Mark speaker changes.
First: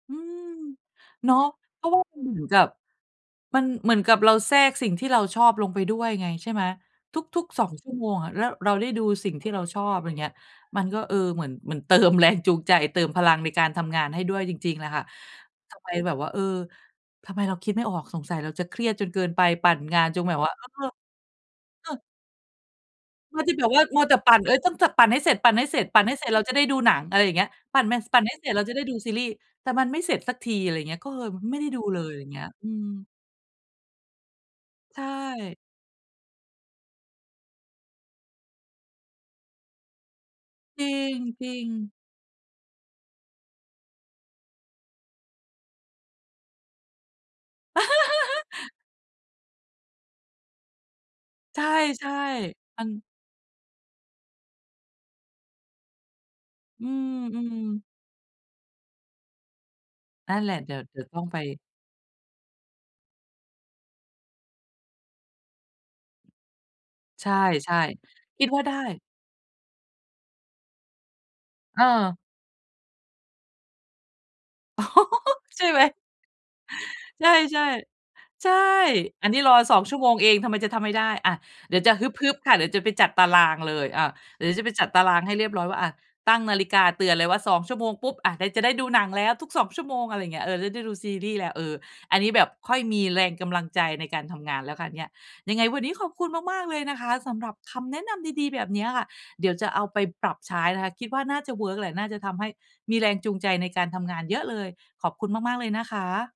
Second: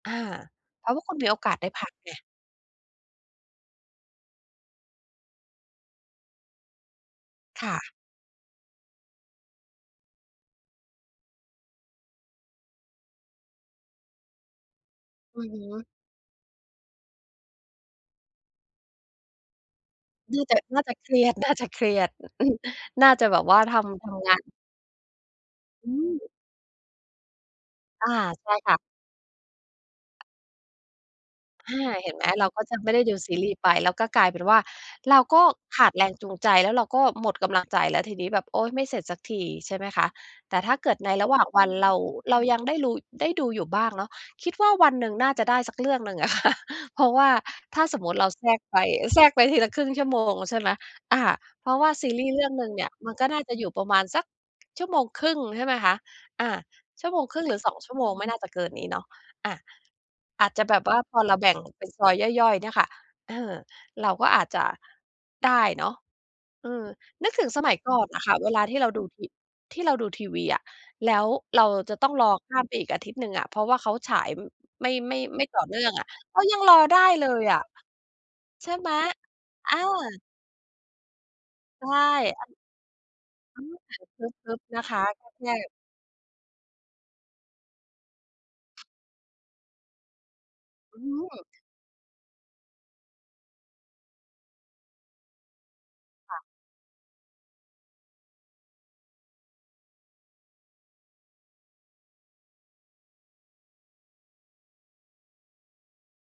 Speaker 1: อ
Speaker 2: อ
Speaker 1: ื
Speaker 2: า
Speaker 1: ม
Speaker 2: เพราะว่าคุณม
Speaker 1: เ
Speaker 2: ี
Speaker 1: นา
Speaker 2: โอ
Speaker 1: ะ
Speaker 2: กาสได้
Speaker 1: เพ
Speaker 2: พ
Speaker 1: รา
Speaker 2: ั
Speaker 1: ะ
Speaker 2: ก
Speaker 1: ว่า
Speaker 2: ไง
Speaker 1: มันเหมือนกับ มันเหมือนกับเราแทรกสิ่งที่เราชอบลงไปด้วยไง ใช่ไหม ทุก ๆ ส
Speaker 2: ค
Speaker 1: อง
Speaker 2: ่
Speaker 1: ชั่
Speaker 2: ะ
Speaker 1: วโมงอะ แล้วเราได้ดูสิ่งที่เราชอบ ไรเงี้ย มันก็ เออ เหมือน เหมือน เติมแรงจูงใจ เติมพลังในการทำงานให้ด้วยจริง ๆ แหละค่ะ
Speaker 2: อือฮ
Speaker 1: ทำ
Speaker 2: ึ
Speaker 1: ไมแบบว่า เออ ทำไมเราคิดไม่ออก? สงสัยเราจะเครียดจนเกินไป ปั่นงานจงแบ
Speaker 2: น
Speaker 1: บ
Speaker 2: ่า
Speaker 1: ว่
Speaker 2: จ
Speaker 1: า
Speaker 2: ะ
Speaker 1: เออ
Speaker 2: น่าจะเครียด น่า จะเคร
Speaker 1: เออ
Speaker 2: ียด อ อืม น่าจะแบ
Speaker 1: มัว
Speaker 2: บ
Speaker 1: จะ
Speaker 2: ว่
Speaker 1: แ
Speaker 2: า
Speaker 1: บบ
Speaker 2: ท
Speaker 1: ว่ามั
Speaker 2: ำ
Speaker 1: ว
Speaker 2: ท
Speaker 1: แต่
Speaker 2: ำ
Speaker 1: ป
Speaker 2: ง
Speaker 1: ั
Speaker 2: า
Speaker 1: ่น
Speaker 2: น
Speaker 1: เฮ้ย ต้อง ส ปั่นให้เสร็จ ปั่นให้เสร็จ
Speaker 2: อื
Speaker 1: ปั่นให้เ
Speaker 2: ม
Speaker 1: สร็จ เราจะได้ดูหนัง อะไรอย่างเงี้ย ปั่นแม ส
Speaker 2: อา
Speaker 1: ปั่นให้เ
Speaker 2: ใ
Speaker 1: สร
Speaker 2: ช
Speaker 1: ็
Speaker 2: ่
Speaker 1: จ เรา
Speaker 2: ค
Speaker 1: จะ
Speaker 2: ่ะ
Speaker 1: ได้ดูซีรีส์ แต่มันไม่เสร็จสักที อะไรอย่างเงี้ย ก็เฮยไม่ได้
Speaker 2: อา
Speaker 1: ดูเล
Speaker 2: เห
Speaker 1: ย
Speaker 2: ็นไ
Speaker 1: อ
Speaker 2: ห
Speaker 1: ย
Speaker 2: ม
Speaker 1: ่างเงี้
Speaker 2: เร
Speaker 1: ย
Speaker 2: าก็
Speaker 1: อื
Speaker 2: จะไม่ได้
Speaker 1: ม
Speaker 2: ดูซีรีส์ไป แล้วก็กลายเป็นว่า
Speaker 1: ใช
Speaker 2: เราก็
Speaker 1: ่
Speaker 2: ขาดแรงจูงใจ แล้วเราก็หมดกำลังใจแล้วทีนี้ แบบ โอ๊ย ไม่เสร็จสักที ใช่ไหมคะ แต่ถ้า
Speaker 1: จ
Speaker 2: เ
Speaker 1: ร
Speaker 2: กิดในระหว่าง
Speaker 1: ิ
Speaker 2: วั
Speaker 1: ง
Speaker 2: น เร
Speaker 1: ๆ
Speaker 2: า เรายังได้รู ได้ดูอยู่บ้างเนาะ คิดว่าวันหนึ่งน่าจะได้สักเรื่องหนึ่ง อะค่ะ เพราะว่าถ้าสมมุติเราแทรกไป อ แทรกไปทีละ 0.5 ชั่วโมง ใช่ไหม อ่า
Speaker 1: ใช
Speaker 2: เพราะว่าซี
Speaker 1: ่
Speaker 2: รีส์เรื่องหนึ่ง
Speaker 1: ๆ ม
Speaker 2: เน
Speaker 1: ั
Speaker 2: ี่
Speaker 1: น
Speaker 2: ย มันก็น่าจะอยู่ประมาณสัก 1.5 ชั่วโมง ใช่ไหมคะ อา
Speaker 1: อื
Speaker 2: 1.5 ชั่วโมง ห
Speaker 1: ม
Speaker 2: รือ 2
Speaker 1: ๆ
Speaker 2: ชั่วโมง ไม่น่าจะเกินนี้เนาะ อะ
Speaker 1: นั่
Speaker 2: อ
Speaker 1: น
Speaker 2: า
Speaker 1: แหล
Speaker 2: จ
Speaker 1: ะ
Speaker 2: จะ
Speaker 1: เดี
Speaker 2: แบ
Speaker 1: ๋ยว
Speaker 2: บว
Speaker 1: เด
Speaker 2: ่า
Speaker 1: ี๋ยว
Speaker 2: พ
Speaker 1: ต
Speaker 2: อ
Speaker 1: ้อง
Speaker 2: เรา
Speaker 1: ไป
Speaker 2: แบ่งเป็นซอยย่อย ๆ เนี่ยค่ะ เออ เราก็อาจจะ ได้เนาะ เออ
Speaker 1: ใช
Speaker 2: นึกถึงสมั
Speaker 1: ่
Speaker 2: ยก่อนอะค่ะ
Speaker 1: ๆ คิ
Speaker 2: เ
Speaker 1: ด
Speaker 2: ว
Speaker 1: ว
Speaker 2: ล
Speaker 1: ่
Speaker 2: า
Speaker 1: าได
Speaker 2: ที่เราด
Speaker 1: ้
Speaker 2: ูที ที่เราดูทีวีอะ แล้วเรา
Speaker 1: เ
Speaker 2: จะต้อ
Speaker 1: ออ
Speaker 2: งรอข้ามไปอีกอาทิตย์หนึ่งอะ เพราะว่าเขาฉาย อ
Speaker 1: อ้อ
Speaker 2: ไม่ ไม่ ไม่ต
Speaker 1: ใ
Speaker 2: ่
Speaker 1: ช
Speaker 2: อ
Speaker 1: ่
Speaker 2: เ
Speaker 1: ไ
Speaker 2: น
Speaker 1: ห
Speaker 2: ื
Speaker 1: ม?
Speaker 2: ่องอะ เรายังรอได้
Speaker 1: ใช
Speaker 2: เล
Speaker 1: ่
Speaker 2: ยอะ
Speaker 1: ๆ ใช่
Speaker 2: ใช่ไหม?
Speaker 1: อันนี้รอ
Speaker 2: อ
Speaker 1: 2 ชั่วโมง
Speaker 2: า
Speaker 1: เอง ทำไมจะทำไม่ได้ อะ เดี๋ยว
Speaker 2: ใช
Speaker 1: จะ
Speaker 2: ่
Speaker 1: ฮึบ ๆ ค่
Speaker 2: อ
Speaker 1: ะ เดี๋ยวจะไปจัดตารา
Speaker 2: อ
Speaker 1: ง
Speaker 2: ื
Speaker 1: เล
Speaker 2: ม
Speaker 1: ย
Speaker 2: แ
Speaker 1: อ
Speaker 2: บ
Speaker 1: า
Speaker 2: บ
Speaker 1: เดี๋ยว
Speaker 2: ฮ
Speaker 1: เดี๋
Speaker 2: ึ
Speaker 1: ยว
Speaker 2: บ
Speaker 1: จะไป
Speaker 2: ๆ น
Speaker 1: จ
Speaker 2: ะ
Speaker 1: ัด
Speaker 2: ค
Speaker 1: ตา
Speaker 2: ะ
Speaker 1: ราง
Speaker 2: ถ้
Speaker 1: ใ
Speaker 2: า
Speaker 1: ห้
Speaker 2: เท
Speaker 1: เรี
Speaker 2: ี
Speaker 1: ยบ
Speaker 2: ย
Speaker 1: ร้อย
Speaker 2: บ
Speaker 1: ว่า อะ ตั้งนาฬิกาเตือนเลยว่า 2 ชั่วโมงปุ๊บ อะ ได้ จะได้ดูหนังแล้วทุก 2 ชั่วโมง อะไรเงี้ย เออ ด ได้ดู
Speaker 2: อื
Speaker 1: ซีรีส์แล้ว เอ
Speaker 2: ม
Speaker 1: อ อันนี้แบบค่อยมีแรงกำลังใจในการทำงานแล้วค่ะเนี่ย ยังไงวันนี้ขอบคุณ
Speaker 2: ค่ะ
Speaker 1: มาก ๆ เลยนะคะสำหรับคำแนะนำดี ๆ แบบเนี้ยค่ะ เดี๋ยวจะเอาไปปรับใช้นะคะ คิดว่าน่าจะเวิร์กแหละ น่าจะทำให้มีแรงจูงใจในการทำงานเยอะเลย ขอบคุณมาก ๆ เลยนะคะ